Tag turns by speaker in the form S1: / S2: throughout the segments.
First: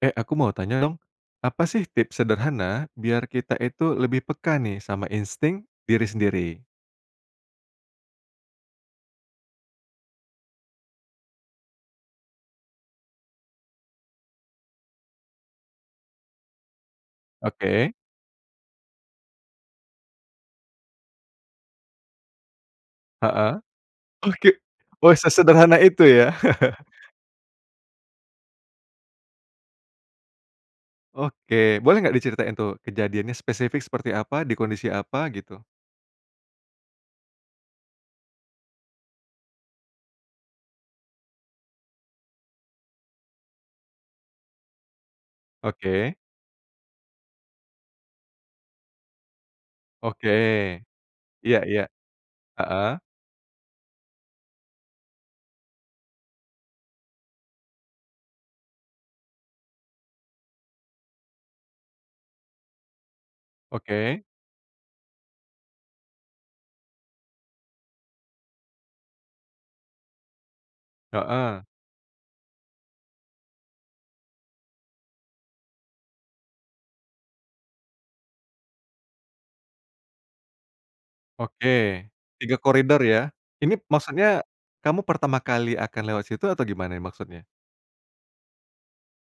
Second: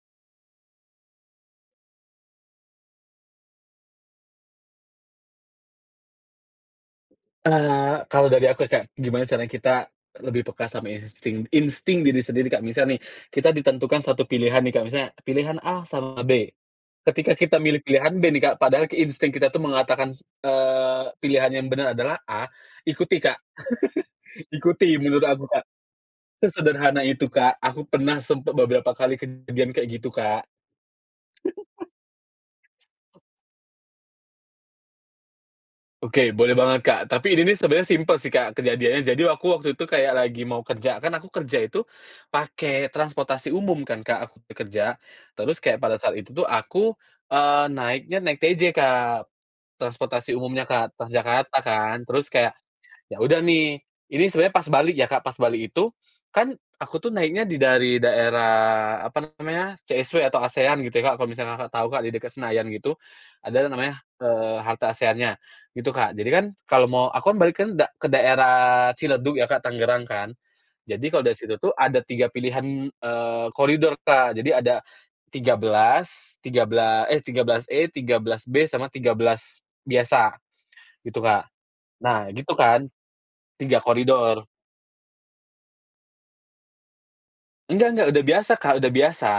S1: E aku mau tanya dong, apa sih tips sederhana, biar kita itu lebih peka nih, sama insting diri sendiri?
S2: Eee, kalau dari aku ya, Kak, gimana caranya kita lebih peka sama insting insting diri sendiri, Kak. Misal nih kita ditentukan satu pilihan nih, Kak. Misalnya, pilihan A sama B. Ketika kita milih
S1: Oke.
S2: pilihan B nih, Kak, padahal ki insting kita tuh mengatakan, eee, pilihan yang benar adalah A, ikuti Kak.
S1: Heeh. Oke
S2: Ikuti,
S1: wah,
S2: menurut aku Kak.
S1: sesederhana itu ya?
S2: Sesederhana itu, Kak. Aku pernah sempat beberapa kali kejadian kayak gitu, Kak.
S1: Oke. Boleh nggak diceritain tuh, kejadiannya spesifik seperti apa? Di kondisi apa, gitu?
S2: Oke, boleh banget, Kak. Tapi ini nih sebenarnya simpel sih, Kak, kejadiannya. Jadi aku waktu itu aku kayak lagi mau kerja. Kan aku kerja itu, pakai transportasi umum kan Kak, aku bekerja. Terus kayak pada
S1: Oke.
S2: saat itu tuh aku, eee, naiknya naik TJ, Kak.
S1: Oke.
S2: Transportasi umumnya, Kak, Transjakarta
S1: Iya iya.
S2: kan. Terus kayak,
S1: Heeh.
S2: ya udah nih ini sebenarnya pas balik ya, Kak. Pas balik itu, kan aku tuh naiknya di dari daerah, apa namanya, CSW atau ASEAN gitu ya Kak, kalau misalnya Kakak tau, Kak, di dekat Senayan gitu. Ada yang namanya,
S1: Oke.
S2: eee, halte ASEAN-nya. Gitu, Kak. Jadi kan kalau mau aku kan balik kan da ke daerah Ciledug ya, Kak, Tangerang kan. Jadi kalau dari situ
S1: Heeh.
S2: tuh, ada 3 pilihan, eee, koridor, Kak, jadi ada 13, tigabela eh, 13E, 13B, sama 13 biasa gitu, Kak.
S1: Oke,
S2: Nah, gitu
S1: 3
S2: kan,
S1: koridor ya. Ini
S2: 3
S1: maksudnya,
S2: koridor.
S1: kamu pertama kali akan lewat situ atau gimana nih maksudnya?
S2: Enggak enggak, udah biasa, Kak, udah biasa.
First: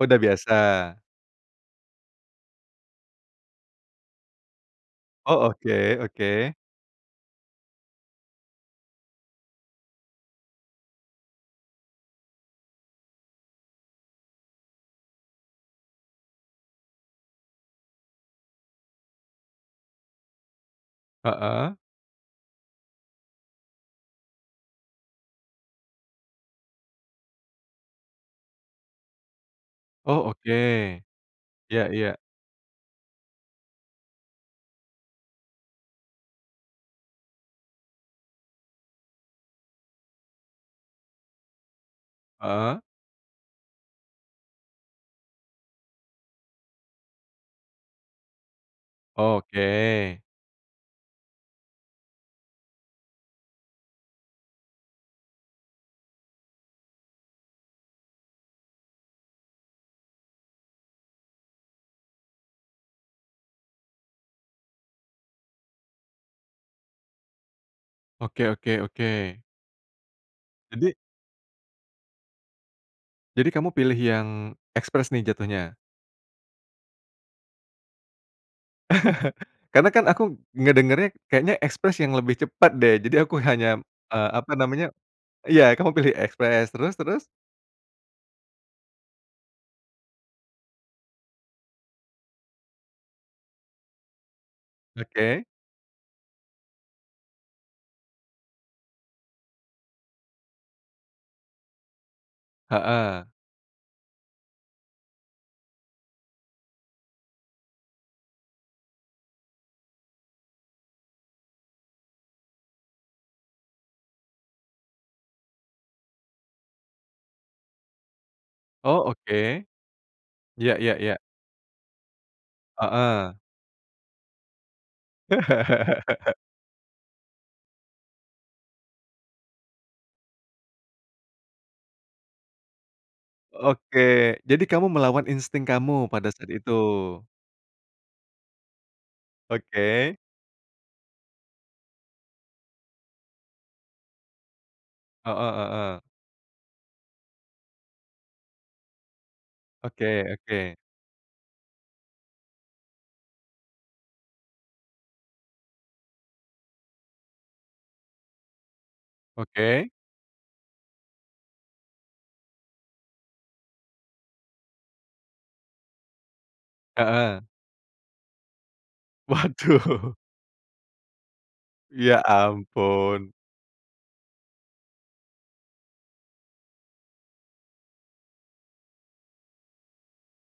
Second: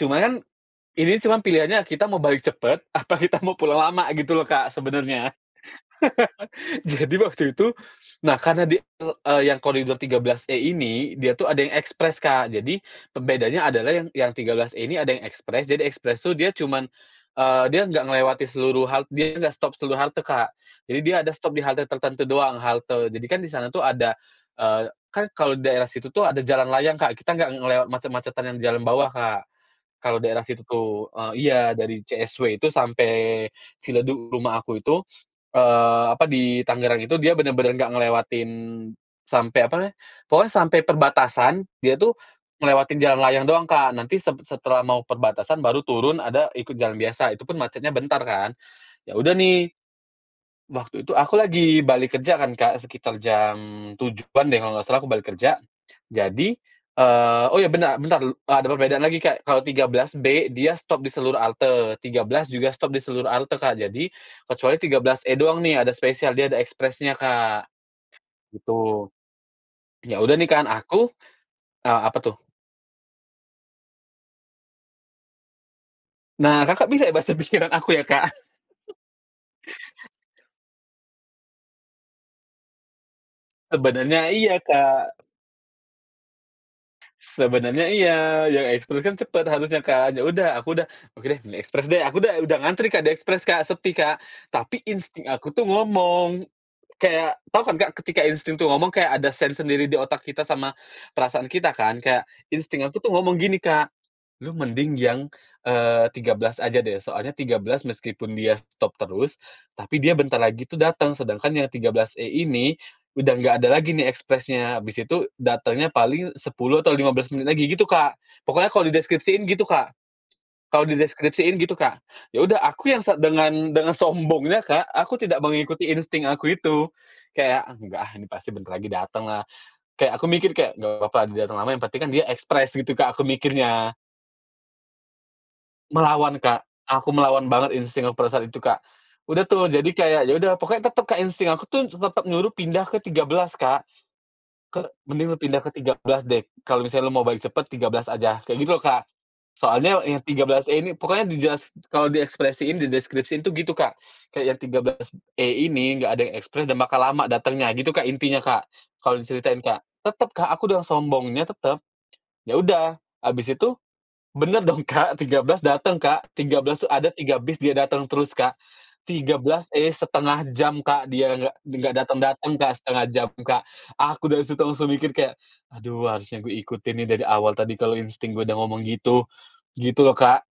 S1: Oh, dah biasa.
S2: ini cuman pilihannya kita mau balik cepat apa kita mau pulang lama gitu loh, Kak, sebenarnya.
S1: Oh, oke, oke.
S2: Jadi waktu itu nah, karena di eee eee, yang koridor 13E ini, dia tuh ada yang ekspres, Kak. Jadi pembedanya adalah yang yang 13E ini ada yang ekspres. Jadi ekspres tuh dia cuman eee, dia nggak ngelewatin seluruh hal dia nggak stop seluruh halte, Kak. Jadi dia ada stop di
S1: Heeh.
S2: halte tertentu doang, halte jadi kan di sana tuh ada eee, kan kalau di daerah situ tuh ada jalan layang, Kak, kita nggak ngelewat macet-macetan yang di jalan bawah, Kak, kalau
S1: Oh,
S2: daerah
S1: oke.
S2: situ tuh. Eee, iya,
S1: Iya
S2: dari
S1: iya.
S2: CSW itu sampai Ciledug rumah aku itu, eee, apa, di Tangerang itu, dia benar-benar nggak ngelewatin sampai, apa namanya pokoknya sampai perbatasan, dia tuh
S1: Heeh.
S2: ngelewatin jalan layang doang, Kak, nanti sep setelah mau perbatasan, baru turun ada ikut jalan biasa, itu pun macetnya bentar kan. Ya udah
S1: Oh,
S2: nih,
S1: oke.
S2: waktu itu aku lagi balik kerja kan, Kak, sekitar jam 7.00-an deh kalo nggak salah aku balik kerja. Jadi eee, oh, iya bena bentar du ada perbedaan lagi, Kak, kalau 13B dia stop di seluruh halte, 13 juga stop di seluruh halte, Kak. Jadi, kecuali 13E doang nih ada spesial dia ada ekspresnya, Kak,
S1: Oke oke
S2: gitu.
S1: oke.
S2: Ya udah nih kan
S1: Jadi
S2: aku eee, apa tuh?
S1: Jadi kamu pilih yang ekspres nih, jatuhnya?
S2: Nah, Kakak bisa ya basa pikiran aku ya, Kak?
S1: Karena kan aku ngedengernya, kayaknya ekspres yang lebih cepat deh. Jadi aku hanya,
S2: Sebenarnya
S1: eee, apa
S2: iya,
S1: namanya
S2: Kak.
S1: iya, kamu pilih ekspres. Terus terus?
S2: Sebenarnya iya. Yang ekspres kan cepat harusnya kan. Ya udah aku udah, "Oke deh, pilih ekspres deh." Aku udah udah ngantri, Kak, di ekspres, Kak, sepi, Kak. Tapi insting
S1: Oke.
S2: aku tuh ngomong, kayak tau kan, Kak, ketika insting tuh ngomong kayak ada sense sendiri di otak kita sama, perasaan kita kan. Kayak insting aku tuh
S1: Heeh.
S2: ngomong gini, Kak, "Lu mending yang, eee, 13 aja deh, soalnya 13 meskipun dia stop terus, tapi dia bentar lagi tuh datang, sedangkan yang 13E ini udah nggak ada lagi nih ekspresnya, habis itu datangnya paling 10 atau 15 menit lagi," gitu, Kak. Pokoknya kalau
S1: Oh,
S2: dideskripsiin
S1: oke.
S2: gitu, Kak
S1: Ya
S2: kalau
S1: ya ya.
S2: dideskripsiin gitu, Kak. Ya udah aku yang se
S1: Heeh.
S2: dengan dengan sombongnya, Kak, aku tidak mengikuti insting aku itu. Kayak, "Ah, enggak ah, ini pasti bentar lagi datenglah." Kayak aku mikir kayak, "Nggak papa dia dateng lama, yang penting kan dia ekspres," gitu Kak, aku mikirnya.
S1: Oke, jadi kamu melawan insting kamu, pada
S2: Melawan,
S1: saat
S2: Kak.
S1: itu.
S2: Aku melawan banget insting aku pada saat itu, Kak. Udah tuh jadi
S1: Oke.
S2: kayak, ya udah, pokoknya tetap Kak, insting aku tuh tetap nyuruh pindah ke 13, Kak. Ke "Mending lu
S1: Heeh
S2: pindah ke tiga
S1: heeh.
S2: belas deh, kalo misalnya lu mau balik cepet, 13 aja," kayak gitu loh, Kak. Soalnya yang
S1: Oke
S2: tiga belas
S1: oke.
S2: E ini pokoknya dijelasi kalau diekspresiin, dideskripsiin itu gitu, Kak. Kayak yang 13E ini enggak ada yang ekspres dan bakal lama datangnya gitu Kak, intinya, Kak. Kalau diceritain, Kak.
S1: Oke.
S2: Tetap, Kak. Aku dengan sombongnya, tetap. Ya udah habis itu, benar dong, Kak, 13 dateng, Kak, 13 tuh ada 3
S1: Heeh.
S2: bis dia dateng terus, Kak. Tiga belas E,
S1: Waduh.
S2: 1/2 jam, Kak, dia nggak nggak
S1: Ya
S2: dateng-dateng, Kak, 1/2 jam,
S1: ampun.
S2: Kak. Aku dari situ langsung mikir kayak, "Aduh harusnya gue ikutin nih dari awal tadi, kalau insting gue udah ngomong gitu," gitu loh, Kak.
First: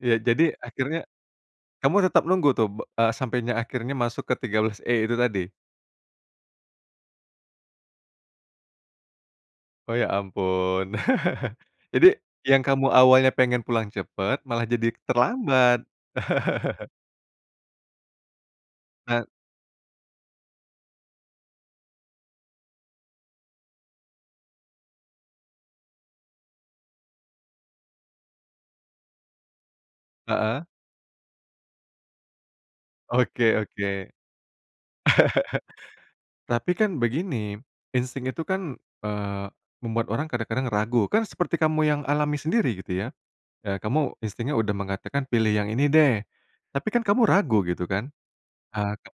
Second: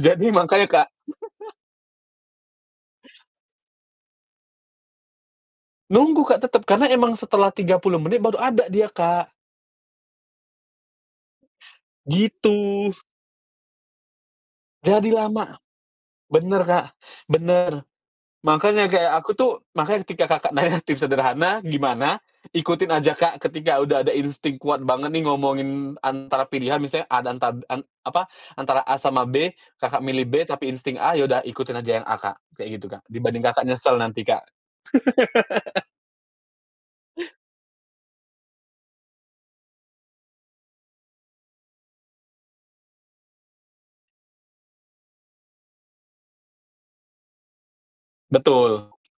S1: Ya, jadi
S2: makanya, Kak.
S1: akhirnya kamu tetap nunggu tuh, be eee, sampainya akhirnya masuk ke 13E itu tadi?
S2: Nunggu, Kak, tetap. Karena emang setelah 30 menit baru ada dia, Kak.
S1: Oh, ya ampun. Jadi, yang kamu
S2: Gitu.
S1: awalnya pengen pulang cepat, malah jadi
S2: Jadi lama!
S1: terlambat.
S2: Benar, Kak, benar. Makanya kayak
S1: Eee
S2: aku tuh makanya ketika Kakak nanya tips sederhana, gimana? Ikutin aja, Kak, ketika udah ada insting kuat banget nih, ngomongin antara pilihan, misalnya A dan tab en apa, antara A sama B, Kakak milih B
S1: Heeh.
S2: tapi insting A, ya udah ikutin aja yang A, Kak. Kayak gitu, Kak. Dibanding
S1: Oke
S2: Kakak
S1: oke.
S2: nyesel nanti, Kak.
S1: Tapi kan begini, insting itu kan, eee, membuat orang kadang-kadang ragu. Kan seperti kamu yang alami sendiri, gitu ya. Eee, kamu instingnya udah mengatakan, "Pilih yang ini deh." Tapi kan kamu ragu gitu kan?
S2: Betul.
S1: Eee, ke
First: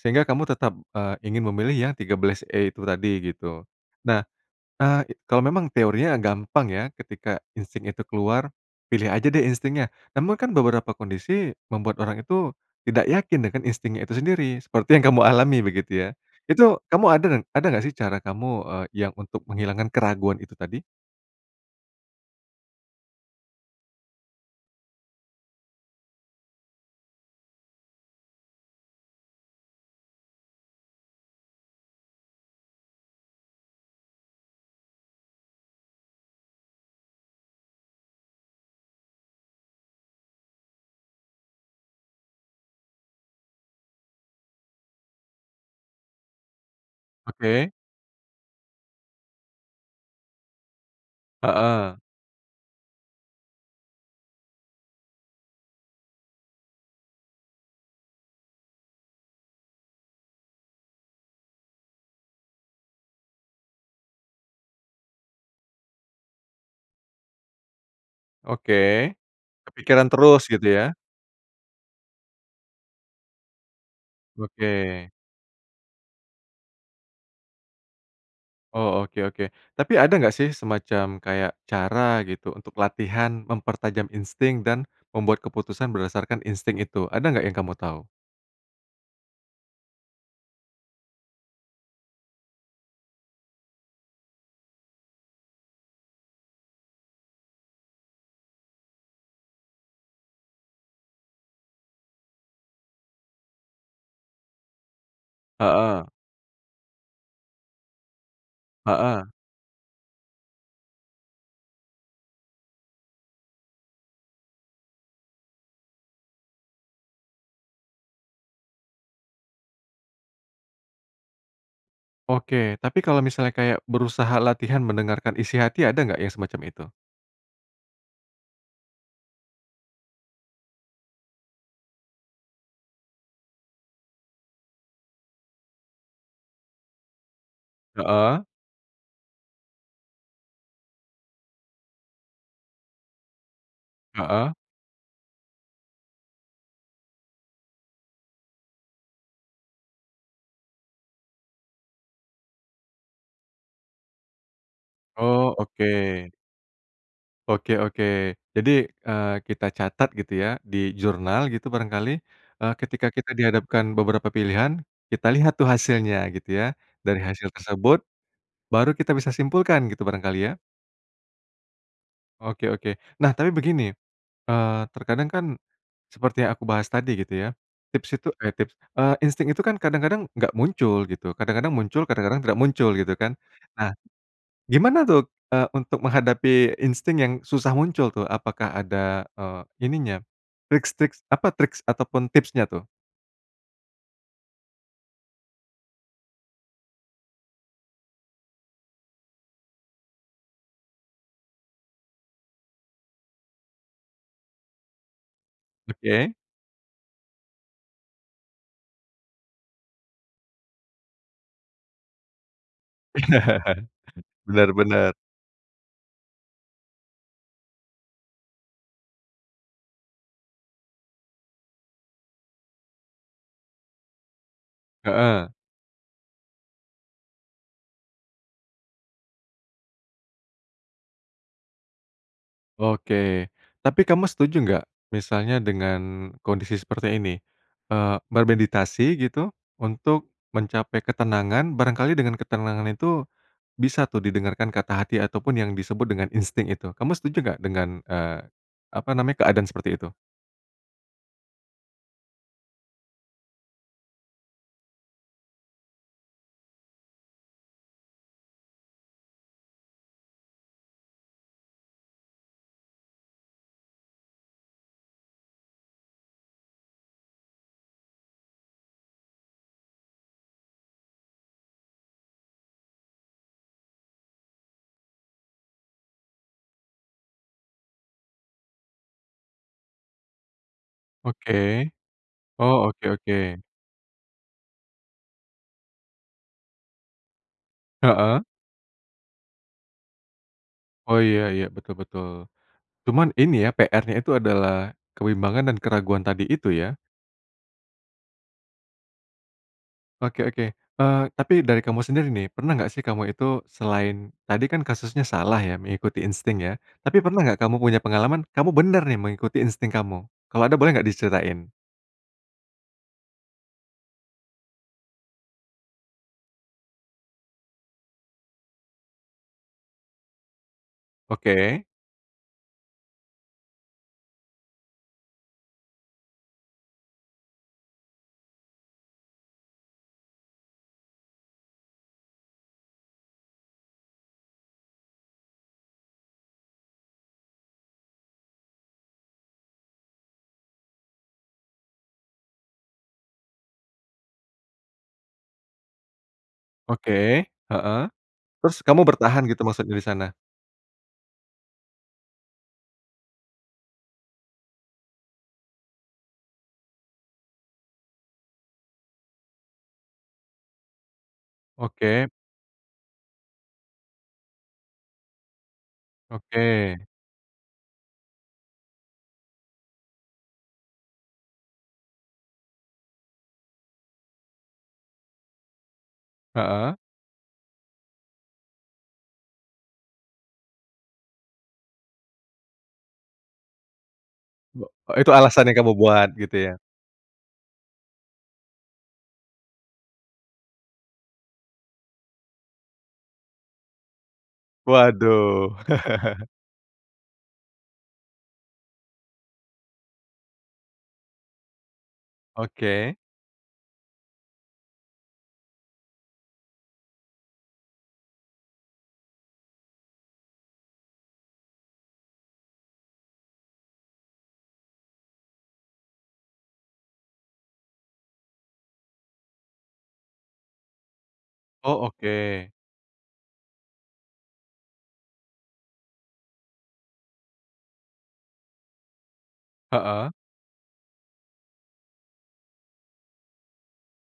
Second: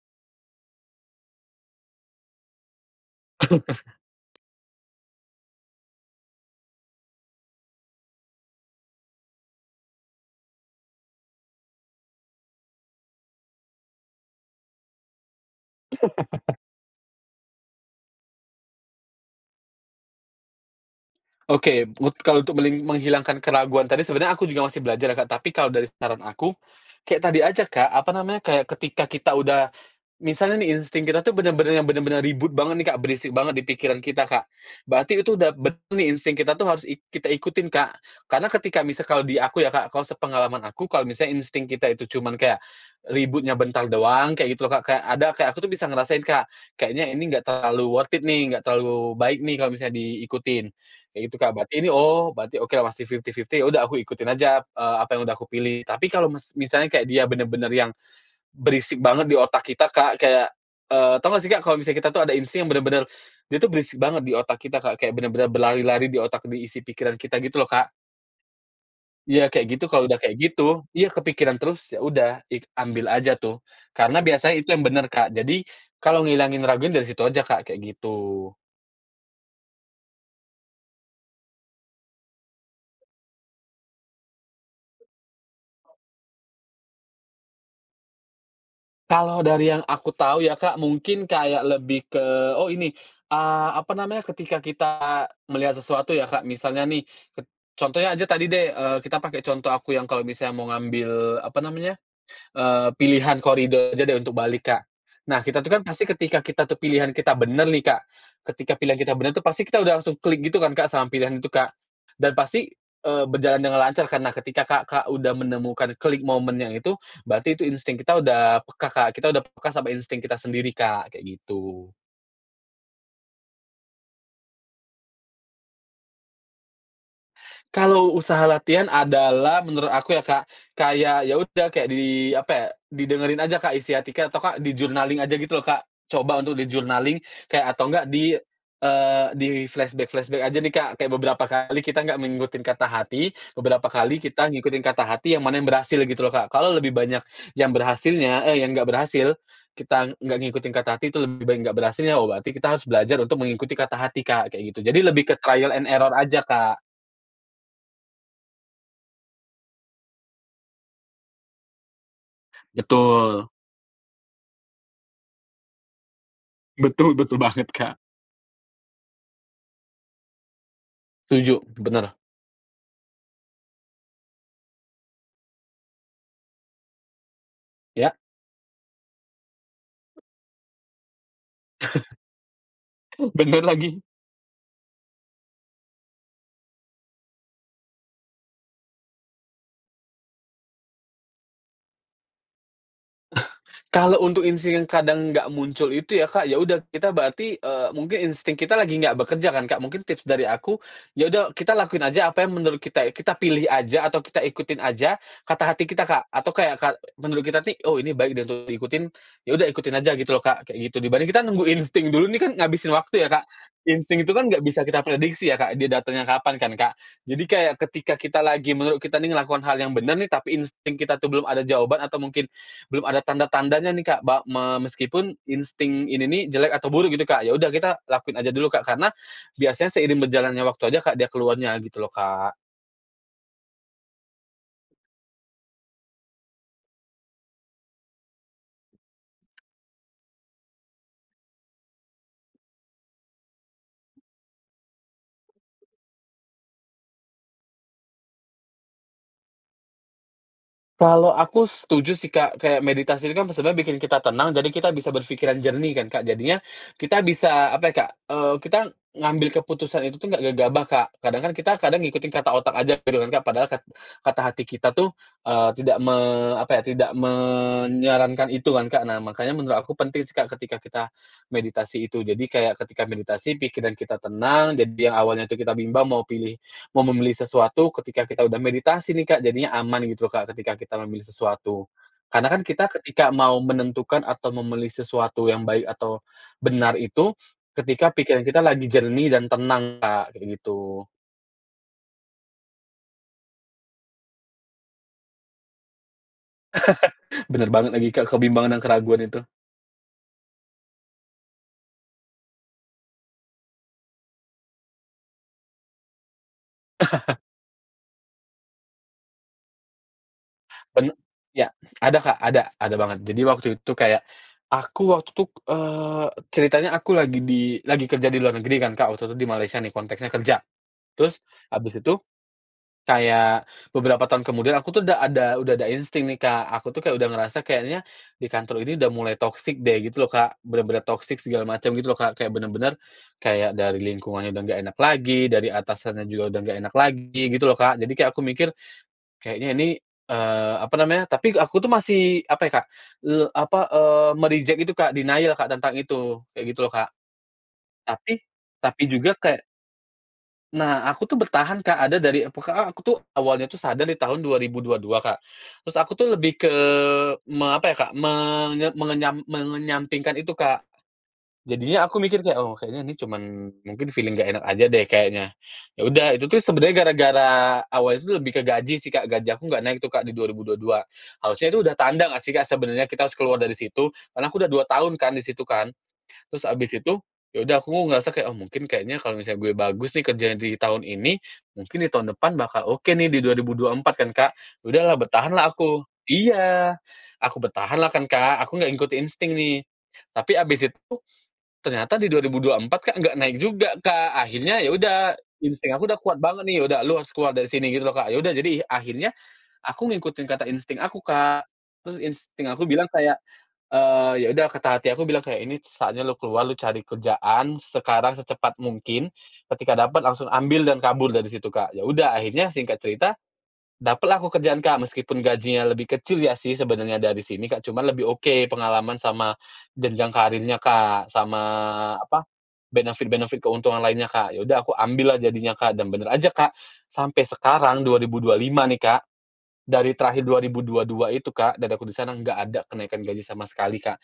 S1: sehingga kamu tetap, eee, ingin memilih yang 13E itu tadi, gitu. Nah, eee, kalau memang teorinya gampang ya, ketika insting itu keluar, pilih aja deh instingnya. Namun kan beberapa kondisi, membuat orang itu tidak yakin dengan instingnya itu sendiri, seperti yang kamu alami, begitu ya. Itu kamu ada dan ada nggak sih? Cara kamu, eee, yang untuk menghilangkan keraguan itu tadi?
S2: Oke, mut kalau untuk meling menghilangkan keraguan tadi sebenarnya aku juga masih belajar ya, Kak. Tapi kalau dari saran aku, kayak tadi aja, Kak, apa namanya, kayak ketika kita udah misalnya nih, insting kita tuh benar-benar yang benar-benar ribut banget nih, Kak, berisik banget di pikiran kita, Kak. Berarti itu udah benar nih insting kita tuh harus ik kita ikutin, Kak. Karena ketika misal kalau di aku ya, Kak, kalau sepengalaman aku kalau misalnya insting kita itu cuman kayak, ributnya bentar doang, kayak gitu loh, Kak. Kayak ada kayak aku tuh bisa ngerasain, Kak. "Kayaknya ini nggak
S1: Oke.
S2: terlalu worth it nih, nggak terlalu baik nih, kalau misalnya diikutin," kayak gitu, Kak. Berarti ini,
S1: Heeh.
S2: "Oh, berarti okelah masih fifty-fifty," ya udah aku ikutin aja, eee, apa yang udah aku pilih. Tapi kalau mes misalnya kayak dia benar-benar yang berisik banget di otak kita, Kak. Kayak, eee, tau nggak sih, Kak? Kalau misalnya kita tuh ada insting yang benar-benar, dia tuh berisik banget di otak kita, Kak. Kayak benar-benar berlari-lari di otak, di isi pikiran kita gitu loh, Kak.
S1: Oke.
S2: Iya kayak gitu kalau
S1: Kepikiran
S2: udah kayak
S1: terus,
S2: gitu.
S1: gitu ya?
S2: Iya kepikiran terus ya udah ik ambil aja tuh. Karena biasanya itu yang benar,
S1: Oke.
S2: Kak. Jadi, kalau ngilangin ragunya dari situ aja, Kak. Kayak gitu.
S1: Oh, oke oke. Tapi ada nggak sih? Semacam kayak cara gitu, untuk latihan mempertajam insting, dan membuat keputusan berdasarkan insting itu. Ada nggak yang kamu tahu?
S2: Kalau dari yang aku tahu ya, Kak, mungkin kayak lebih ke oh ini, ah, apa namanya, ketika kita melihat sesuatu ya, Kak. Misalnya nih ket contohnya aja tadi deh, eee, kita pakai contoh aku yang kalau misalnya mau ngambil, apa namanya, eee, pilihan koridor aja deh untuk balik, Kak. Nah, kita itu kan
S1: Heeh.
S2: pasti ketika kita itu pilihan kita bener nih, Kak, ketika pilihan kita
S1: Heeh.
S2: bener itu pasti kita udah langsung klik gitu kan, Kak, sama pilihan itu, Kak. Dan pasti, eee, berjalan dengan lancar karena ketika Kakak udah menemukan klik momen yang itu, berarti itu insting kita udah peka, Kak. Kita udah peka sama insting kita sendiri, Kak, kayak gitu.
S1: Oke. Tapi kalau misalnya kayak berusaha latihan mendengarkan isi hati ada nggak yang semacam itu?
S2: Kalau usaha latihan adalah menurut aku ya, Kak, kayak ya udah kayak di, apa ya, didengerin aja, Kak, isi hati Kak atau Kak di-journaling aja gitu loh, Kak. Coba untuk di-journaling kayak atau nggak di,
S1: Heeh.
S2: eee, di-flashback-flashback aja nih, Kak. Kayak beberapa kali kita nggak mengikutin kata hati, beberapa kali kita
S1: Heeh.
S2: ngikutin kata hati yang mana yang berhasil gitu loh, Kak. Kalau lebih banyak yang berhasilnya eh, yang nggak berhasil, kita ng nggak ngikutin kata hati itu lebih baik nggak berhasilnya. Oh berarti kita harus belajar untuk mengikuti kata hati, Kak, kayak gitu. Jadi lebih ke
S1: Oh,
S2: trial and error
S1: oke.
S2: aja, Kak.
S1: Oke oke. Jadi, eee, kita catat gitu ya di jurnal gitu barangkali, eee, ketika kita
S2: Betul.
S1: dihadapkan beberapa pilihan, kita lihat tuh hasilnya gitu ya.
S2: Betul
S1: Dari
S2: betul
S1: hasil
S2: banget, Kak.
S1: tersebut baru kita bisa simpulkan, gitu barangkali ya?
S2: Setuju, bener.
S1: Oke oke. Nah, tapi begini, eee, terkadang kan seperti yang aku bahas tadi gitu ya, tips
S2: Iya.
S1: itu eh, tips, eee, insting itu kan, kadang-kadang nggak muncul gitu. Kadang-kadang muncul, kadang-kadang tidak muncul, gitu
S2: Uh,
S1: kan.
S2: bener
S1: Nah,
S2: lagi.
S1: gimana tuh, eee, untuk menghadapi insting yang susah muncul tuh? Apakah ada, eee, ininya, tricks-tricks apa, tricks ataupun tipsnya tuh?
S2: Kalau untuk insting yang kadang nggak muncul itu ya Kak, ya udah, kita berarti, eee, mungkin insting kita lagi nggak bekerja kan, Kak. Mungkin tips dari aku, ya udah, kita lakuin aja apa yang menurut kita it kita pilih aja atau kita ikutin aja kata hati kita, Kak.
S1: Oke.
S2: Atau kayak ka menurut kita nih, "Oh, ini baik deh untuk diikutin," ya udah ikutin aja gitu loh Kak, kayak gitu. Dibanding kita nunggu insting dulu nih, kan ngabisin waktu ya Kak. Insting itu kan nggak
S1: Benar
S2: bisa kita
S1: benar.
S2: prediksi ya Kak, dia datengnya kapan kan, Kak. Jadi kayak, ketika kita lagi menurut kita nih ngelakukan hal yang bener nih tapi insting kita tuh belum ada jawaban atau mungkin belum ada tanda-tandanya nih, Kak. Ba me meskipun
S1: Heeh.
S2: insting ini nih jelek atau buruk gitu Kak, ya udah kita lakuin aja dulu Kak, karena biasanya seiring berjalannya waktu aja Kak dia keluarnya, gitu loh Kak.
S1: Oke, tapi kamu setuju nggak misalnya dengan kondisi seperti ini, eee, bermeditasi gitu untuk mencapai ketenangan? Barangkali dengan ketenangan itu, bisa tuh didengarkan kata hati ataupun yang disebut dengan insting itu. Kamu setuju gak dengan, eee, apa namanya, keadaan seperti itu?
S2: Kalau aku setuju sih Kak. Kayak, meditasi ini kan sebenarnya bikin kita tenang, jadi kita bisa berpikiran jernih kan, Kak. Jadinya kita bisa, apa ya Kak, eee, kita ngambil keputusan itu tuh nggak gegabah, Kak. Kadang kan kita kadang ngikutin kata otak aja gitu kan Kak, padahal kat kata hati kita tuh, eee, tidak me apa ya, tidak menyarankan itu kan, Kak. Nah, makanya menurut aku penting sih Kak, ketika kita meditasi itu. Jadi kayak, ketika meditasi pikiran kita tenang, jadi yang awalnya tuh kita bimbang mau pilih mau memilih sesuatu, ketika kita udah meditasi nih Kak, jadinya aman gitu loh Kak, ketika kita memilih
S1: Oke.
S2: sesuatu. Karena kan
S1: Oh,
S2: kita
S1: oke
S2: ketika
S1: oke.
S2: mau menentukan atau memilih sesuatu yang baik atau benar itu ketika
S1: Heeh.
S2: pikiran kita lagi jernih dan tenang, Kak. Kayak gitu.
S1: Oh, iya iya, betul betul. Cuman ini ya, PR-nya itu adalah kebimbangan dan keraguan tadi itu ya?
S2: Bener banget lagi Kak, kebimbangan dan keraguan itu.
S1: Oke oke. Eee, tapi dari kamu sendiri nih, pernah nggak sih kamu itu selain tadi kan kasusnya salah ya mengikuti insting ya, tapi pernah nggak kamu punya pengalaman kamu bener nih mengikuti insting kamu? Kalau ada, boleh nggak
S2: Bene ya,
S1: diceritain?
S2: ada Kak, ada ada banget. Jadi waktu itu kayak, aku waktu itu k eee, ceritanya aku lagi di lagi kerja di luar negeri kan Kak, waktu itu di Malaysia nih, konteksnya kerja. Terus
S1: Oke.
S2: habis itu kayak beberapa tahun kemudian aku tuh udah ada udah ada insting nih Kak, aku tuh kayak udah ngerasa kayaknya di kantor ini udah mulai toxic deh, gitu loh Kak. Bener-bener toxic segala macem gitu loh Kak, kayak bener-bener kayak dari lingkungannya udah nggak enak lagi, dari atasannya juga udah nggak enak lagi, gitu loh Kak. Jadi kayak, aku mikir, kayaknya ini, eee, apa namanya tapi aku tuh masih apa ya Kak, le apa, eee, me-reject itu Kak, denial Kak, tentang itu, kayak gitu loh Kak.
S1: Oke, heeh,
S2: Tapi
S1: terus kamu
S2: tapi juga
S1: bertahan
S2: kayak
S1: gitu maksudnya di sana?
S2: Nah, aku tuh bertahan Kak. Ada dari eee, pu ka a aku tuh awalnya tuh sadar di tahun 2022 Kak, terus aku tuh lebih ke me apa ya Kak, menye mengenyam mengenyampingkan itu, Kak. Jadinya aku
S1: Oke.
S2: mikir kayak, "Oh, kayanya ini cuman mungkin feeling nggak enak aja deh kayaknya." Ya udah, itu tuh sebenernya
S1: Oke.
S2: gara-gara awalnya tuh lebih ke gaji sih Kak, gaji aku gak naik tuh Kak, di 2022. Harusnya itu udah tanda nggak sih, Kak, sebenarnya kita harus keluar dari situ, karena aku udah 2 tahun kan di situ kan. Terus habis
S1: Heeh.
S2: itu ya udah aku ngerasa kayak, "Oh, mungkin kayaknya kalau misalnya gue bagus nih kerjaan di tahun ini, mungkin di tahun depan bakal oke nih di 2024," kan Kak.
S1: Be
S2: Udahlah,
S1: itu alasan
S2: bertahanlah
S1: yang kamu
S2: aku.
S1: buat, gitu ya?
S2: Iya, aku bertahanlah kan Kak, aku nggak ikut insting nih. Tapi abis itu tuh ternyata di 2024 Kak, nggak naik juga Kak. Akhirnya ya udah,
S1: Waduh.
S2: insting aku udah kuat banget nih, "Ya udah, lo harus keluar dari sini." Gitu loh, Kak. Ya udah, jadi akhirnya aku ngikutin kata insting aku, Kak. Terus insting aku bilang
S1: Oke.
S2: kayak, eee, ya udah, kata hati aku bilang kayak, "Ini saatnya lu keluar, lu cari kerjaan sekarang secepat mungkin, ketika dapat langsung ambil dan kabur dari situ," Kak. Ya udah, akhirnya singkat cerita dapatlah aku kerjaan Kak, meskipun gajinya lebih kecil ya sih sebenarnya dari sini Kak, cuma lebih oke pengalaman sama jenjang karirnya Kak, sama
S1: Oh,
S2: apa,
S1: oke.
S2: benefit benefit, keuntungan lainnya, Kak. Ya udah, aku ambil lah jadinya, Kak. Dan bener aja Kak, sampai sekarang, 2025 nih Kak, dari
S1: Heeh.
S2: terakhir 2022 itu Kak, dari aku di sana nggak ada kenaikan gaji sama sekali, Kak.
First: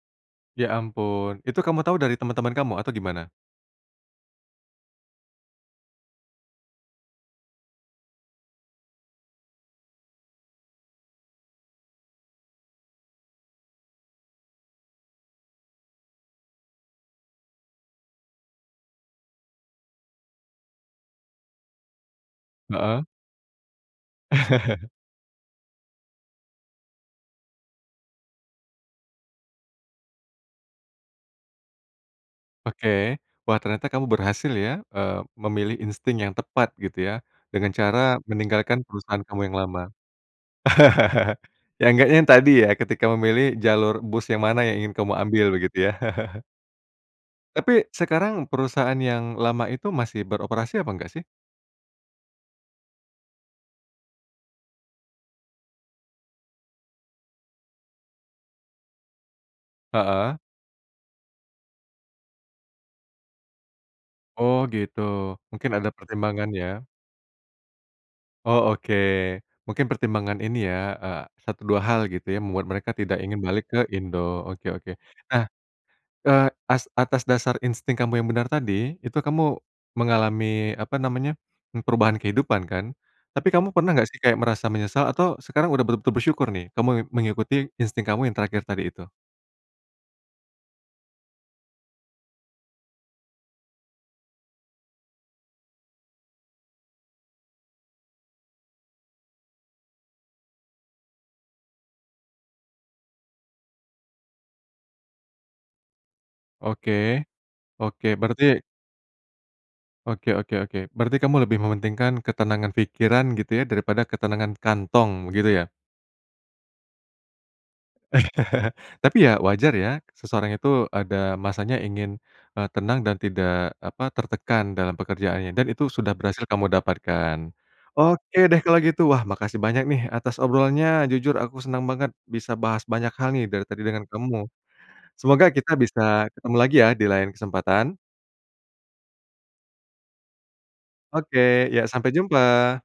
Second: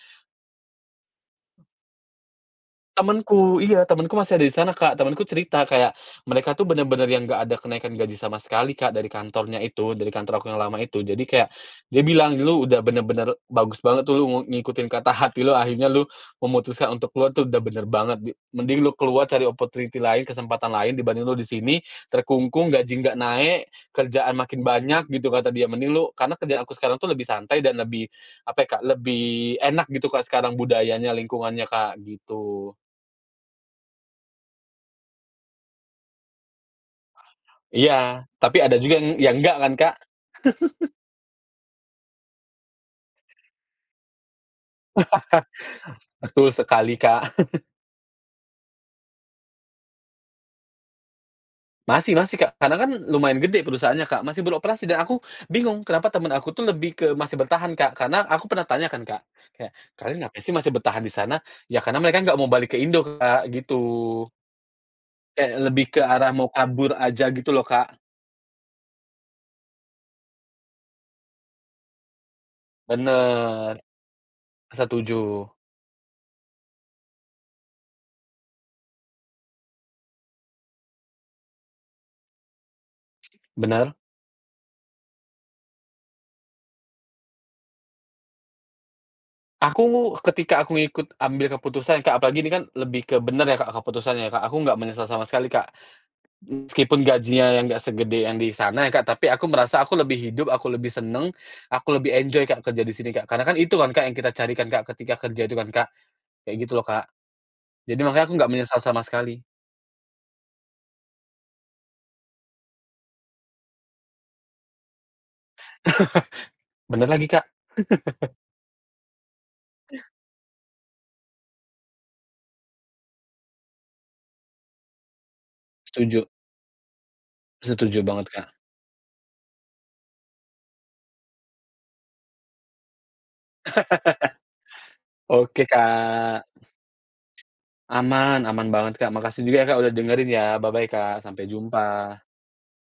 S1: Ya ampun. Itu kamu tahu dari teman-teman kamu? Atau gimana?
S2: Temenku iya, temenku masih ada di sana Kak. Temenku cerita kayak, mereka tuh bener-bener yang nggak ada kenaikan gaji sama sekali Kak, dari kantornya itu dari kantor aku yang lama itu. Jadi kayak, dia bilang, "Lu udah bener-bener bagus banget tuh, lu ngu ngikutin kata hati lu. Akhirnya lu memutuskan untuk keluar tuh udah bener banget di mending lu keluar cari opportunity lain, kesempatan lain dibanding lu di sini, terkungkung, gaji
S1: Heeh.
S2: nggak naik, kerjaan makin banyak," gitu kata dia, "mending lu" karena kerjaan aku sekarang tuh lebih santai dan lebih apa ya Kak, lebih enak gitu Kak sekarang, budayanya, lingkungannya Kak, gitu.
S1: Oke, wah ternyata kamu berhasil ya, eee, memilih insting yang tepat gitu ya, dengan cara
S2: Iya, tapi ada
S1: meninggalkan
S2: juga ng
S1: perusahaan
S2: yang
S1: kamu
S2: nggak
S1: yang
S2: kan,
S1: lama.
S2: Kak.
S1: Yang nggaknya yang tadi ya, ketika memilih jalur bus yang mana yang ingin kamu ambil begitu ya.
S2: Betul sekali, Kak.
S1: Tapi sekarang perusahaan yang lama itu masih beroperasi apa enggak sih?
S2: Masih masih, Kak. Karena kan lumayan gede perusahaannya, Kak, masih beroperasi. Dan aku bingung kenapa temen aku tuh lebih ke masih bertahan, Kak, karena aku pernah tanya kan, Kak, kayak, "Kalian
S1: Heeh.
S2: ngapain sih masih bertahan di sana?" Ya karena mereka nggak mau balik ke Indo, Kak, gitu.
S1: Oh gitu.
S2: Kayak
S1: Mungkin
S2: lebih
S1: ada
S2: ke arah mau
S1: pertimbangan ya?
S2: kabur aja gitu loh, Kak.
S1: Oh oke. Mungkin pertimbangan ini ya, eee, satu dua hal gitu ya, membuat mereka tidak ingin balik ke
S2: Bener.
S1: Indo. Oke oke.
S2: Setuju.
S1: Nah, eee, as atas dasar insting kamu yang benar tadi, itu kamu mengalami, apa namanya, m perubahan kehidupan kan? Tapi kamu pernah
S2: Bener.
S1: nggak sih kayak merasa menyesal atau sekarang udah bertu bersyukur nih, kamu me mengikuti insting kamu yang terakhir tadi itu?
S2: Aku, ketika aku ngikut ambil keputusan, Kak, apalagi ini kan lebih ke bener ya, Kak, keputusannya ya, Kak. Aku nggak menyesal sama sekali, Kak. M meskipun gajinya yang nggak segede yang di sana ya, Kak, tapi aku merasa aku lebih hidup, aku lebih seneng, aku lebih enjoy, Kak, kerja di sini, Kak. Karena kan itu kan, Kak, yang kita cari kan, Kak, ketika kerja itu kan, Kak? Kayak gitu loh, Kak.
S1: Oke.
S2: Jadi
S1: Oke,
S2: makanya aku
S1: berarti
S2: nggak menyesal sama sekali.
S1: Oke oke oke. Berarti kamu lebih mementingkan ketenangan pikiran gitu ya daripada ketenangan kantong, begitu ya?
S2: Bener lagi, Kak.
S1: Tapi ya wajar ya, seseorang itu ada masanya ingin, eee, tenang dan tidak, apa, tertekan dalam pekerjaannya. Dan itu sudah
S2: Setuju.
S1: berhasil kamu dapatkan.
S2: Setuju banget,
S1: Oke
S2: Kak.
S1: deh kalau gitu, wah makasih banyak nih atas obrolannya. Jujur aku senang banget bisa bahas banyak hal nih dari tadi dengan kamu. Semoga
S2: Oke,
S1: kita bisa
S2: Kak.
S1: ketemu lagi ya di lain kesempatan.
S2: Aman, aman banget, Kak. Makasih juga ya, Kak, udah dengerin ya. Bye-bye Kak, sampai
S1: Oke. Ya, sampai
S2: jumpa.
S1: jumpa.